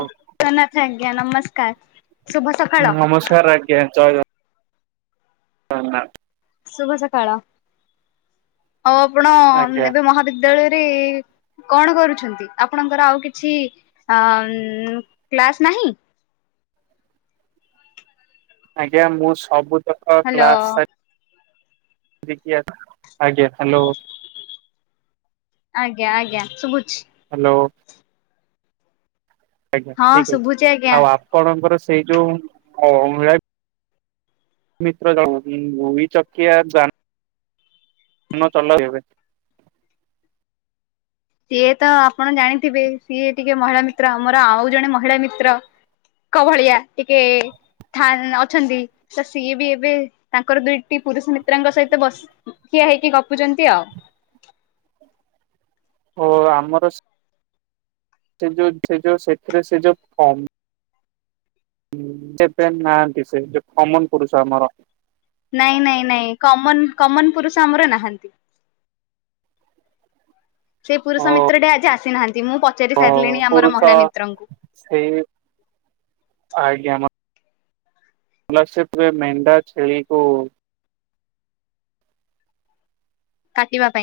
ଜଗନ୍ନାଥ ଆଜ୍ଞା ନମସ୍କାର ଶୁଭ ସକାଳ। ନମସ୍କାର ହଁ ନାଁ। ଶୁଭ ସକାଳ ଆଉ ଆପଣ ଆଜ୍ଞା ଏବେ ମହାବିଦ୍ୟାଳୟରେ କଣ କରୁଛନ୍ତି ଆପଣଙ୍କର ଆଉ କିଛି କ୍ଲାସ ନାହିଁ? ଆଜ୍ଞା ମୁଁ ସବୁ ତକ ହ୍ୟାଲୋ କ୍ଲାସ ସାରି ଦେଖି ଆଜ୍ଞା ହ୍ୟାଲୋ। ଆଜ୍ଞା ଆଜ୍ଞା ଶୁଭୁଛି। ହ୍ୟାଲୋ। ଆଜ୍ଞା ହଁ ଠିକ ଅଛି ଶୁଭୁଛି ଆଜ୍ଞା। ଆଉ ଆପଣଙ୍କର ସେଇ ଯୋଉ ଅଳା ମିତ୍ର ଭବି ଚକିଆ [unintelligible] ଯାନ ଚଳେଇବେ ଏବେ ସିଏ ତ ଆପଣ ଜାଣିଥିବେ ସିଏ ଟିକେ ମହିଳା ମିତ୍ର ମୋର ଆଉ ଜଣେ ମହିଳା ମିତ୍ର କଉଭଳିଆ ଟିକେ ଥାନ ଅଛନ୍ତି ତ ସିଏ ବି ଏବେ ତାଙ୍କର ଦୁଇଟି ପୁରୁଷ ମିତ୍ରଙ୍କ ସହିତ ବସି ହେଇକି ଗପୁଛନ୍ତି ଆଉ। ଓ ଆମର ସେ ଯୋଉ -ସେ -ଯୋଉ -ସେଥିରେ ସେ ଯୋଉ ଫମ ଯେବେ ନାହାଁନ୍ତି ସେ କମନ କରୁଛ ଆମର ନାଇଁ ନାଇଁ ନାଇଁ କମନ କମନ ପୁରୁଷ ଆମର ନାହାନ୍ତି। ସେଇ ଓ ପୁରୁଷ ମିତ୍ର ଟା ଆଜି ଆସିନାହାନ୍ତି। ମୁଁ ପଚାରି ସାରିଲିଣି ଆମର ପୁରୁଷ ମହିଳା ସେଇ ମିତ୍ରଙ୍କୁ। ସ୍କଲରଶିପ ରେ ମେଣ୍ଢା, ଛେଳିକୁ କାଟିବା ପାଇଁ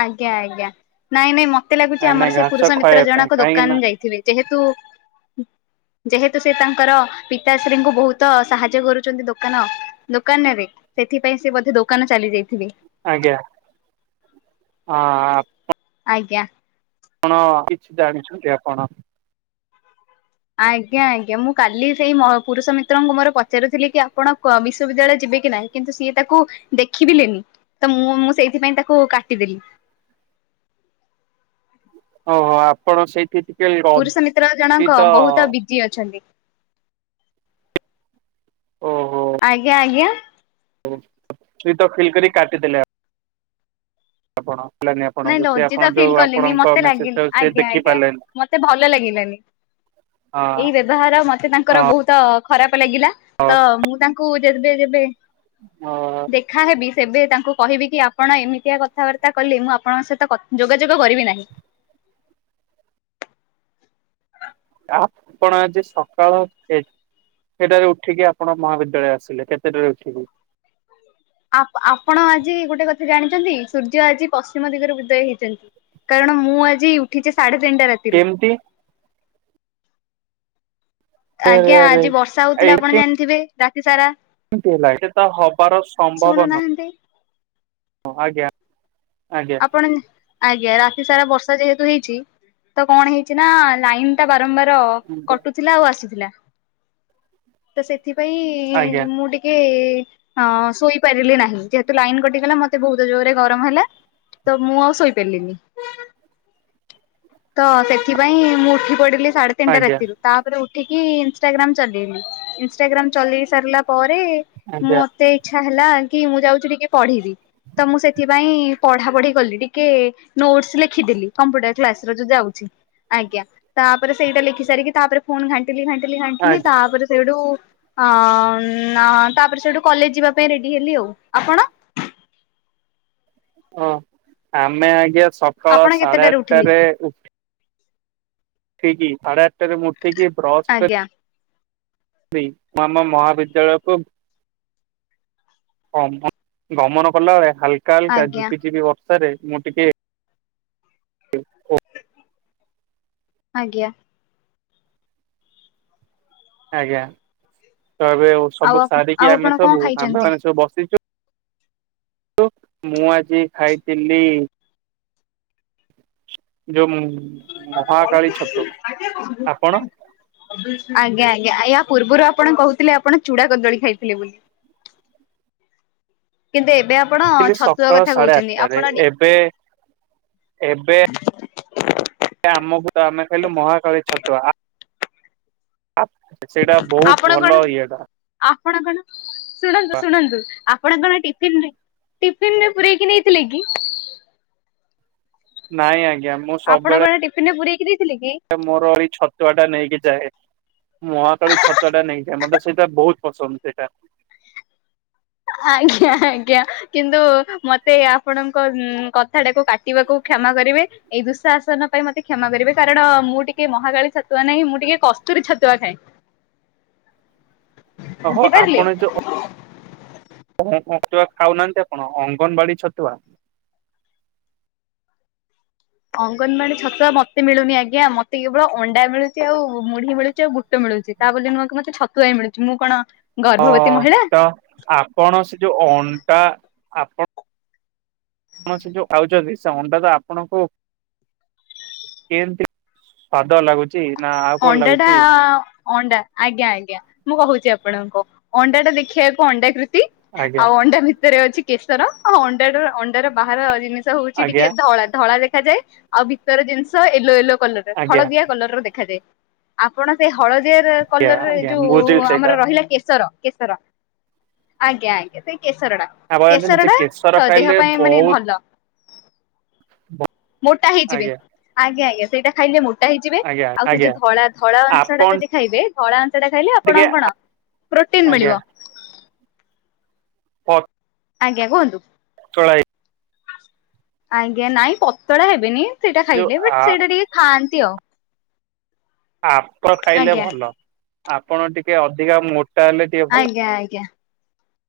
ଆଜ୍ଞା ଆଜ୍ଞା ନାଇଁ ନାଇଁ ମେ ଏତେ ଲାଗୁଛି ନାଇଁ ନାଇଁ ଆମର ସେ ଘାସ ପୁରୁଷ ମିତ୍ର ଖୁଆଇବା ପାଇଁ ଜଣକ କାହିଁକି ନା ଦୋକାନ ଯାଇଥିବେ ଯେହେତୁ ଯେହେତୁ ସେ ତାଙ୍କର ପିତାଶ୍ରୀଙ୍କୁ ବହୁତ ସାହାଯ୍ୟ କରୁଛନ୍ତି ଦୋକାନ ଦୋକାନରେ ସେଥିପାଇଁ ସେ ବୋଧେ ଦୋକାନ ଚାଲି ଯାଇଥିବେ? ଆଜ୍ଞା ହଁ ଆଜ୍ଞା। ଆପଣ କିଛି ଜାଣିଛନ୍ତି ଆପଣ? ଆଜ୍ଞା ଆଜ୍ଞା ମୁଁ କାଲି ସେଇ ପୁରୁଷ ମିତ୍ରଙ୍କୁ ମୋର ପଚାରୁଥିଲି କି ଆପଣ ବିଶ୍ୱବିଦ୍ୟାଳୟ କେବେ ଯିବେ କି ନାହିଁ କିନ୍ତୁ ସିଏ ତାକୁ ଦେଖିବିଲେନି। ତ ମୁଁ ମୁଁ ସେଇଥିପାଇଁ ତାକୁ କାଟିଦେଲି। ଓହୋ ଆପଣ ସେଇଥି ପୁରୁଷ ମିତ୍ର ଜଣଙ୍କ ବହୁତ ବିଜି ଅଛନ୍ତି। ଓହୋ। ଆଜ୍ଞା ଆଜ୍ଞା। ଅଥଚ ଫିଲ୍ କରି କାଟିଦେଲେ। ଆପଣ। ହେଲାନି ନାଇଁ ଆପଣଙ୍କୁ ସେ ଆପଣ ଲଜିତା ଫିଲ୍ ଯୋଉ କଲିନି ଆପଣଙ୍କ ମତେ ମେସେଜ ଲାଗି ଟାକୁ ସେ ଆଜ୍ଞା ଦେଖି ଆଜ୍ଞା ପାରିଲେନି ମତେ ଭଲ ଲାଗିଲାନି। ଏଇ ବ୍ୟବହାର ମତେ ତାଙ୍କର ହଁ ବହୁତ ଖରାପ ଲାଗିଲା ତ ମୁଁ ତାଙ୍କୁ ଯେବେ ଯେବେ ଅ ଦେଖାହେବି ସେବେ ତାଙ୍କୁ କହିବି କି ଆପଣ ଏମିତିଆ କଥାବାର୍ତ୍ତା କଲେ ମୁଁ ଆପଣଙ୍କ ସହିତ ଯୋଗାଯୋଗ କରିବି ନାହିଁ। ଆପଣ ଆଜି ସକାଳଫେ କେତେଠାରୁ ଉଠିକି ଆପଣ ମହାବିଦ୍ୟାଳୟ ଆସିଲେ କେତେଟାରେ ଉଠିକି? ଆପ୍ ଆପଣ ଆଜି ଗୋଟେ କଥା ଜାଣିଛନ୍ତି ସୂର୍ଯ୍ୟ ଆଜି ପଶ୍ଚିମ ଦିଗରୁ ଉଦୟ ହେଇଛନ୍ତି। କାରଣ ମୁଁ ଆଜି ଉଠିଛି ସାଢେ ତିନିଟା ରାତିରୁ। କେମିତି ଆରେ ଆଜ୍ଞା ଆରେ ଆଜି ବର୍ଷା ହଉଥିଲା ଆପଣ ଜାଣିଥିବେ ରାତି ସାରା। ସେଟା ତ ହବାର ସମ୍ଭବନ ଶୁଣୁନାହାନ୍ତି। ଆଜ୍ଞା। ଆଜ୍ଞା ଆପଣ ଆଜ୍ଞା। ରା ରାତିସାରା ବର୍ଷା ଯେହେତୁ ହେଇଛି ତ କଣ ହେଇଛି ନା ଲାଇନ୍ ଟା ବାରମ୍ବାର ଆଜ୍ଞା କଟୁଥିଲା ଆଉ ଆସୁଥିଲା। ଆଜ୍ଞା ସେଥିପାଇଁ ମୁଁ ଟିକେ ହଁ ଶୋଇପାରିଲି ନାହିଁ। ଯେହେତୁ ଲାଇନ୍ କଟିଗଲା ମତେ ବହୁତ ଜୋରରେ ଗରମ ହେଲା। ତ ମୁଁ ଆଉ ଶୋଇପାରିଲିନି। ତ ସେଥିପାଇଁ ମୁଁ ଉଠି ପଡିଲି। ସାଢେ ତିନିଟା ଆଜ୍ଞା ରାତିରୁ ତାପରେ ଉଠିକି ଇଷ୍ଟାଗ୍ରାମ ଚଲେଇଲି। ଇଷ୍ଟାଗ୍ରାମ ଚଲେଇସାରିଲା ପରେ ତାପରେ ଆଜ୍ଞା ମତେ ଇଚ୍ଛା ହେଲା କି ମୁଁ ଯାଉଛି ଟିକେ ପଢିବି। ତ ମୁଁ ସେଥିପାଇଁ ପଢା ପଢି କଲି। ଟିକେ ନୋଟସ୍ ଲେଖିଦେଲି। କମ୍ପ୍ୟୁଟର୍ କ୍ଲାସ୍ ଏଥର ଯାଉଚି ଆଜ୍ଞା ତାପରେ ସେଇଟା ଲେଖି ସାରିକି ତାପରେ ପୁଣି ଘାଣ୍ଟିଲି ଘାଣ୍ଟିଲି ଘାଣ୍ଟିଲି ତାପରେ ସେଇଠୁ ଅ ତାପରେ ସେଠୁ କଲେଜ ଯିବା ପାଇଁ ରେଡି ହେଲି ଆଉ। ଆପଣ? [inaudible] ହଁ ଆମେ ଆଜ୍ଞା ସକାଳ ଆପଣ ସାଢେ କେତେଟାରେ ଉଠିଲେ ଆଠଟାରେ ଉ ଠିକ୍ ସାଢ଼େ ଆଠଟାରେ ମୁଁ ଉଠିକି ବ୍ରସ୍ ଆଜ୍ଞା ମୁଁ ଆାମ ମହାବିଦ୍ୟାଳୟ କୁ ଗମନ ଗମନ କଲା ବେଳେ ହାଲକା ହାଲକା ଆଜ୍ଞା ଝିପିଝିପି ବ ବର୍ଷା ରେ ମୁଁ ଟିକେ ଆଜ୍ଞା। ଆଜ୍ଞା, ତ ଏବେ ଆଉ ସବୁ ଆଉ ସାରିକି ଆପଣ ଆମେ କଣ ସବୁ ଆମ୍ଭେ ଖାଇଛନ୍ତି? ମାନେ ସବୁ ବସିଚୁ। ମୁଁ ଆଜି ଖାଇଥିଲି ଯୋଉ ମୁଁ ଆଜ୍ଞା ଆପଣ ଆଜ୍ଞା ୟା ପୂର୍ବରୁ ଆପଣ କହୁଥିଲେ ଆପଣ ଚୁଡା କଦଳୀ ଖାଇଥିଲେ ବୋଲି। କିନ୍ତୁ ଏବେ ଆପଣ ଉଠିଲି ଛତୁଆ ସକାଳ କଥା ସାଢେ କହୁଛନ୍ତି ଆଠଟାରେ। ଆପଣ ଟି ଏବେ ଏବେ ଆମକୁ ଆମେ ଖାଇଲୁ ମହାକାଳୀ ଛତୁଆ। ଆ ସେଇଟା ବହୁତ ଆପଣ କଣ ଭଲ ଇଏଟା। ଆପଣ କଣ ଶୁଣନ୍ତୁ ଶୁଣନ୍ତୁ ଆପଣ କଣ ଟିଫିନ ନେ ଟିଫିନ ରେ ପୁରେଇକି ନେଇଥିଲେ କି? ନାଇଁ ଆଜ୍ଞା ମୁଁ ଆପଣ ସବୁବେଳେ କଣ ଟିଫିନରେ ପୁରେ ମୋର ଏଇ ଛତୁଆ ଟା ନେଇକି ଯାଏ। ମହାକାଳୀ ଛତୁଆ ଟା ନେଇଥାଏ। ମତେ ସେଇଟା ବହୁତ ପସନ୍ଦ ସେଇଟା। ଆଜ୍ଞା ଆଜ୍ଞା କିନ୍ତୁ ମତେ ଆପଣଙ୍କ କଥା ଟାକୁ କାଟିବାକୁ କ୍ଷ କ୍ଷମା କରିବେ। ଏଇ ଦୁଃଶାଆସନ ପାଇଁ ମତେ କ୍ଷମା କରିବେ। କାରଣ ଟିକେ ମହାକାଳୀ ଛତୁଆ ନାହିଁ ମୁଁ ଟିକେ କସ୍ତୁ ରୀ ଛତୁଆ ଖାଏ। ଓହୋ ବୁଝିପାରିଲେ? ଆପଣ ଯୋ ତୁଆ ଖାଉନାହାନ୍ତି ଆପଣ ଅଙ୍ଗନବାଡି ଛତୁଆ। ଅଙ୍ଗନବାଡି ଛତୁଆ ମତେ ମିଳୁନି ଆଜ୍ଞା। ମତେ କେବଳ ଅଣ୍ଡା ମିଳୁଛି ଆଉ ମୁଢି ମିଳୁଛି ଆଉ ବୁଟ ମିଳୁଛି। ମିଳୁଛି। ତା ବୋଲି ନୁହେଁ କି ମତେ ଛତୁଆ ମିଳୁଛି। ମୁଁ କଣ ଗର୍ଭବତୀ ହଁ ମହିଳା ତ ଆପଣ ସେ ଯୋଉ ଅଣ୍ଡା ଆପ [unintelligible] ଯୋଉ ଖାଉଛନ୍ତି ସେ ଅଣ୍ଡା ତ ଆପଣଙ୍କୁ କେମତି। [unintelligible] ଅଣ୍ଡାଟା ଅଣ୍ଡା ଆଜ୍ଞା ଆଜ୍ଞା ମୁଁ କହୁଛି ଆପ ଣଙ୍କୁ ଅଣ୍ଡା ଟା ଦେଖିବାକୁ ଅଣ୍ଡା କୃତି ଆଜ୍ଞା ଆଉ ଅଣ୍ଡା ଭିତରେ ଅଛି କେଶର ଅଣ୍ଡା ଅଣ୍ଡାର ବାହାର ଜିନିଷ ହଉଛି ଟିକେ ଆଜ୍ଞା ଧଳା ଧଳା ଦେଖା ଯାଏ ଆଉ ଭିତର ଜିନିଷ ୟେଲୋ ୟେଲୋ କଲର ଆଜ୍ଞା ହଳଦିଆ କଲର ର ଦେଖାଯାଏ ଆପଣ ସେ ହ ହଳଦିଆର ଆଜ୍ଞା କଲର ଆଜ୍ଞା ଯୋଉ ମୁଁ ବୁଝିଲି ଆମର ସେଇଟା ରହିଲା କେଶର। କେଶର ଆଜ୍ଞା ଆଜ୍ଞା। କେଶର ଟା ଆପଣ ଜାଣିଛନ୍ତି କେଶର ସେ କେଶର ଟା ଦେହ ଖାଇଲେ ପାଇଁ ମାନେ ବହୁତ ଭଲ। ମୋଟା ହେଇଯିବେ ଆଜ୍ଞା ଆଜ୍ଞା ଆଜ୍ଞା ସେଇଟା ଖାଇଲେ ମୋଟା ଟା ହେଇଯିବ ଆଜ୍ଞା ଆଉ ସେ ଆଜ୍ଞା ଯୋଉ ଧଳା ଧଳା ଅଂଶ ଟା ଆପଣ ଯଦି ଖାଇବେ ଧଳା ଖାଇଲେ ଆପଣ ଟିକେ ଙ୍କୁ କଣ ପ୍ରୋଟିନ୍ ମିଳିବ। କଟ୍। ଆଜ୍ଞା କୁହନ୍ତୁ। ଚଳାଇ। ଆଜ୍ଞା ନାଇଁ ପତଳା ହେବେନି ସେଇଟା ଯୋଉ ଖାଇଲେ ବଟ ଆ ସେଇଟା ଟିକେ ଖାଆନ୍ତି। ତୀ ଆଉ। ଆପ ଖାଇଲେ ଆଜ୍ଞା ଭଲ ଆପଣ ଟିକେ ଅଧିକା ମୋ ଆଜ୍ଞା ଆଜ୍ଞା।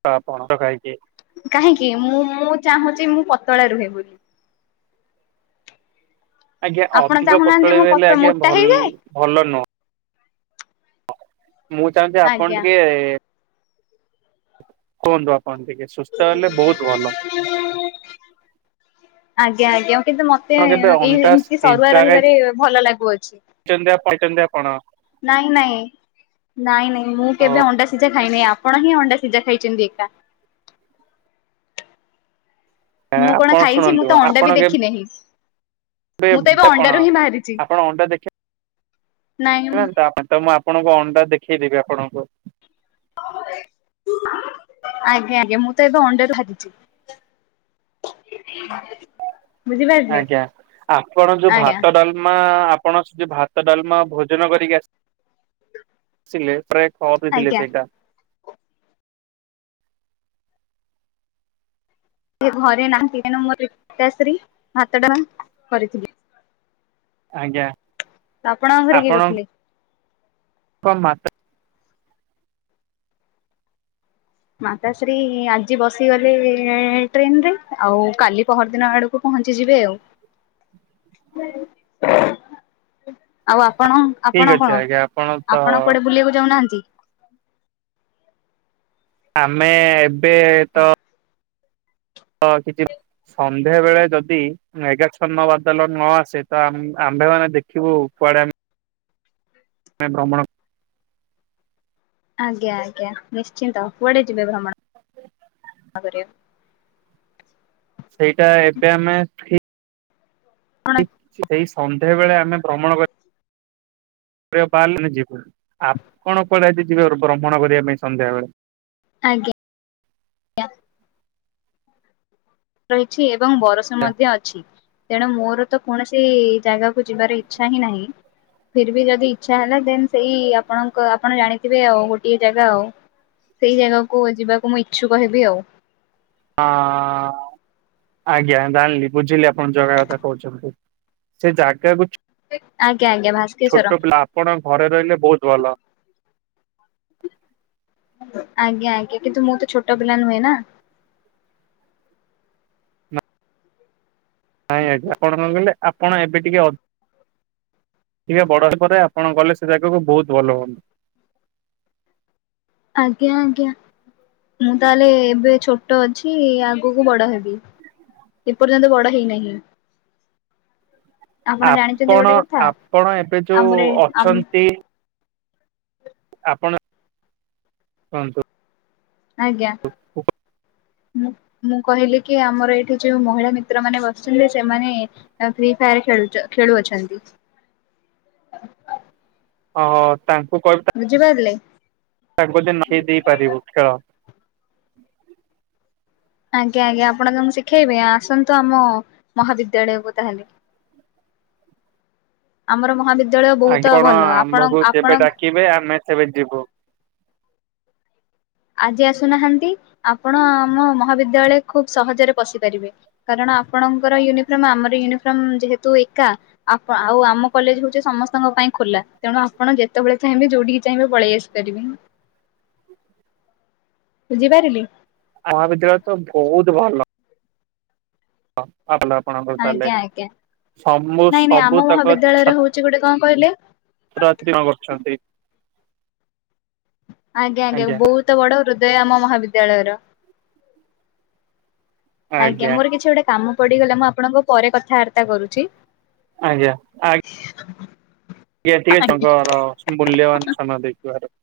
[unintelligible] ଖାଇକି। କାହିଁକି ମୁଁ ମୁଁ ଚାହୁଁଛି ମୁଁ ପତଳା ରୁହେ ବୋଲି। ଆଜ୍ଞା ଆପଣ ଅଧିକ ଚାହୁଁନାହାନ୍ତି ପତଳ ମୁଁ ପତ ହେଲେ ଆଜ୍ଞା ମୋଟା ଭଲ ହେଇଯାଏ ଭଲ ନୁହଁ। ମୁଁ ଚାହୁଁଛି ଆପଣ ଆଜ୍ଞା। ଟିକେ କୁହନ୍ତୁ ଆପଣ ଟିକେ ସୁସ୍ଥ ହେଲେ ବହୁତ ଭଲ। ଆଜ୍ଞା ଆଜ୍ଞା କିନ୍ତୁ ମତେ ଆପଣ କେବେ ଏଇ ଅଣ୍ଡା ଏମିତି ସରୁଆ ସିଝା ରହିବାରେ ଭଲ ଲାଗୁଅଛି। ଖାଇଛନ୍ତି ଖାଇଛନ୍ତି ଆପଣ? ନାଇଁ ନାଇଁ ନାଇଁ ନାଇଁ ମୁଁ କେବେ ଅଣ୍ଡା ସିଝା ନାହିଁ ଆପଣ ହିଁ ଅଣ୍ଡା ସିଝା ଖାଇଛନ୍ତି ଏକା। ମୁଁ କଣ ଆପଣ ଖାଇଛି ମୁଁ ଶୁଣନ୍ତୁ ତ ଅଣ୍ଡା ଆପଣ ବି ଦେଖି ନାହିଁ। [unintelligible] ଆପଣ ଅଣ୍ଡା ଦେଖି ନାଇଁ ତ। [unintelligible] ଆପଣଙ୍କୁ ଅଣ୍ଡା ଦେଖେଇଦେବି ଆପଣଙ୍କୁ। [unintelligible] ଆଜ୍ଞା ଆଜ୍ଞା ମୁଁ ତ ଏବେ ଅଣ୍ଡା ରୁ ବାହାରିଛି। ବୁଝିପାରିଲେ। ଆଜ୍ଞା ଆପଣ ଯୋଉ ଆଜ୍ଞା ଭାତ ଡାଲମା ଆ ଆପଣ ଭାତ ଡାଲମା ଭୋଜନ କରିକି ଆ ଆସିଲ ପ୍ରାୟ ଅଫ ରେ ଥିଲେ ଆଜ୍ଞା ସେଇଟା। ସେ ଘରେ ନାହାଁନ୍ତି କାଇ ନା ମୁଁ ପିତାଶ୍ରି ଭାତ ଡାଲମା କରିଥିଲି। ଆଜ୍ଞା। ତ ଆପଣଙ୍କ ଘରେ କିଏ କରିଥିଲେ? କ ମାତ୍ରା ମାତାଶ୍ରୀ ଆଜି ବସିଗଲେ ଟ୍ରେନ ରେ ଆଉ କାଲି ପହର ଦିନ ଆଡକୁ ପହଞ୍ଚି ଯିବେ ଆଉ ଆଉ ଆ ଆପଣ ଠିକ୍ ଆପଣ ଅଛି କଣ ଆଜ୍ଞା ଆପଣ ତ ଆପଣ କୁଆଡେ ବୁଲିବାକୁ ଯାଉନାହାନ୍ତି। ଆମେ ଏବେ ତ ତ କିଛି। ସନ୍ଧ୍ୟା ବେଳେ ଯଦି ମେଘାଛନ୍ନ ବାଦଲ ନ ଆସେ ତ ଆ ଆମ୍ଭେ ମାନେ ଦେଖିବୁ କୁଆଡେ଼ ଆମ ଭ୍ରମଣ ଆଜ୍ଞା ଆଜ୍ଞା ନିଶ୍ଚିନ୍ତ କୁଆଡେ ଯିବେ ଭ୍ରମଣ? ହ [inaudible] କରିଆ ସେଇଟା ଏବେ ଆମେ ଠି କଣ [unintelligible] ଏଇ ସନ୍ଧ୍ୟା ବେଳେ ଆମେ ଭ୍ରମଣ କରି ବାହାରିଲନି ଯିବୁ ଆପଣ କୁଆଡେ଼ ଯିବେ ଭ୍ରମଣ କରିବା ପାଇଁ ସନ୍ଧ୍ୟାବେଳେ। ଆଜ୍ଞା ଆ ରହିଛି, ଏବଂ ବରଷ ମଧ୍ୟ ଅଛି ତେଣୁ ମୋର ତ କୌଣସି ଜାଗାକୁ ଯିବାର ଇଚ୍ଛା ହିଁ ନାହିଁ। ଫିର୍ ବି ଯଦି ଇଛା ହେଲା। ଦେନ୍ ସେଇ ଆପଣଙ୍କ- ଆପଣ ଜାଣିଥିବେ ଆଉ ଗୋଟିଏ ଜାଗା ଆଉ। ସେଇ ଜାଗାକୁ ଯିବାକୁ ମୁଁ ଇଚ୍ଛୁକ ହେବି ଆଉ। ହଁ- ଆଜ୍ଞା ଡାଣିଲି ବୁଝିଲି ଆପଣ ଜଗା କଥା କହୁଛନ୍ତି। ସେ ଜାଗାକୁ ଆଜ୍ଞା ଆଜ୍ଞା ଭାସ୍କେଶ୍ଵର। ଛୋଟ ପିଲା ଆପଣ ଘରେ ରହିଲେ ବହୁତ ଭଲ। ଆଜ୍ଞା ଆଜ୍ଞା କିନ୍ତୁ ମୁଁ ତ ଛୋଟ ପିଲା ନୁହେଁ ନା। ଆଜ୍ଞ ଆଜ୍ଞା ଆପଣ କଣ କହିଲେ ଆପଣ ଏବେ ଟିକେ ଅ ଟିକେ ବଡ ପରେ ଆପଣ ଗଲେ ସେ ଜାଗାକୁ ବହୁତ ଭଲ ହୁଅନ୍ତା। ଆଜ୍ଞା ଆଜ୍ଞା। ମୁଁ ତାହେଲେ ଏବେ ଛୋଟ ଅଛି, ଆଗକୁ ବଡ ହେବି। ଏପର୍ଯ୍ୟନ୍ତ ବଡ ହେଇନାହିଁ। ଆପଣ ଜାଣିଛନ୍ତି ଗୋଟେ କଥା। ଆପଣ ଏବେ ଯୋଉ ଆମର ଏ ଆମ୍ ଅଛନ୍ତି ଆପଣ କୁହନ୍ତୁ। ଆଜ୍ଞା ହଁ। ମୁଁ କହିଲି କି ଆମର ଏଇଠି ଯୋଉ ମହିଳା ମିତ୍ର ମାନେ ବସିଥିଲେ। ସେମାନେ ଫ୍ରି ଫାୟାର ଖେଲୁଚ ଖେଳ ଖେଳୁ ଅଛନ୍ତି। ଓ ହୋ। ବୁଝିପାରିଲେ। [unintelligible] ନ ଦେଇ ପାରିବୁ ଖେଳ। ଆଜ୍ଞା ଆଜ୍ଞା ଆପଣ ତାଙ୍କୁ ଶିଖେଇବେ। ଆସନ୍ତୁ ଆମ ମହାବିଦ୍ୟାଳୟକୁ ତାହେଲେ। ଆମର ମହାବିଦ୍ ବିଦ୍ୟାଳୟ ବହୁତ ଆପଣ ଭଲ। ଆମ୍ଭକୁ ଆପଣଙ୍କ ଯେବେ ଆପଣଙ୍କ ଡାକିବେ ଆମେ ସେବେ ଯିବୁ। ଆଜି ଆସୁନାହାନ୍ତି। ଆପଣ ଆମ ମହାବିଦ୍ୟାଳୟ ଖୁବ୍ ସହଜରେ ପସିପାରିବେ କାରଣ ଆପଣଙ୍କର ୟୁନିଫର୍ମ ଆମର ୟୁନିଫର୍ମ ଯେହେତୁ ଏକା। ଆପ୍- ଆଉ ଆମ କଲେଜ ହଉଚି ସମସ୍ତଙ୍କ ପାଇଁ ଖୋଲା। ତେଣୁ ଆପଣ ଯେତେବେଳେ ଚାହିଁବେ ଯୋଉଠିକି ଚାହିଁବେ ପଳେଇ ଆସିପାରିବେ। ବୁଝିପାରିଲି। ମହାବିଦ୍ୟାଳୟ ତ ବହୁତ ଭଲ। ହ ଆଲାପଣଙ୍କର ତାହେଲେ। ଆଜ୍ଞା ଆଜ୍ଞା ସମୁ ନାଇଁ ନାଇଁ ସବୁ ଆମ ତକ ମହାବିଦ୍ୟାଳୟରେ ହଉଛି ଗୋଟେ କଣ କହିଲେ ଛାତ୍-ଛାତ୍ରୀ କଣ କରୁଛନ୍ତି? ଆଜ୍ଞା ଆଜ୍ଞା ବହୁତ ବଡ ହୃଦୟାମ ମହାବିଦ୍ୟାଳୟର। ଆଜ୍ଞା ମୋର କିଛି ଗୋଟେ କାମ ପଡିଗଲା ମୁଁ ଆପଣଙ୍କ ପରେ କଥାବାର୍ତ୍ତା କରୁଛି। ଆଜ୍ଞା ଆଙ୍ଗ ଟିକେ ଟିକେ ଆଜ୍ଞା। ଚଙ୍କର ମୂଲ୍ୟବାନ ସମୟ ଦେଇଥିବାର।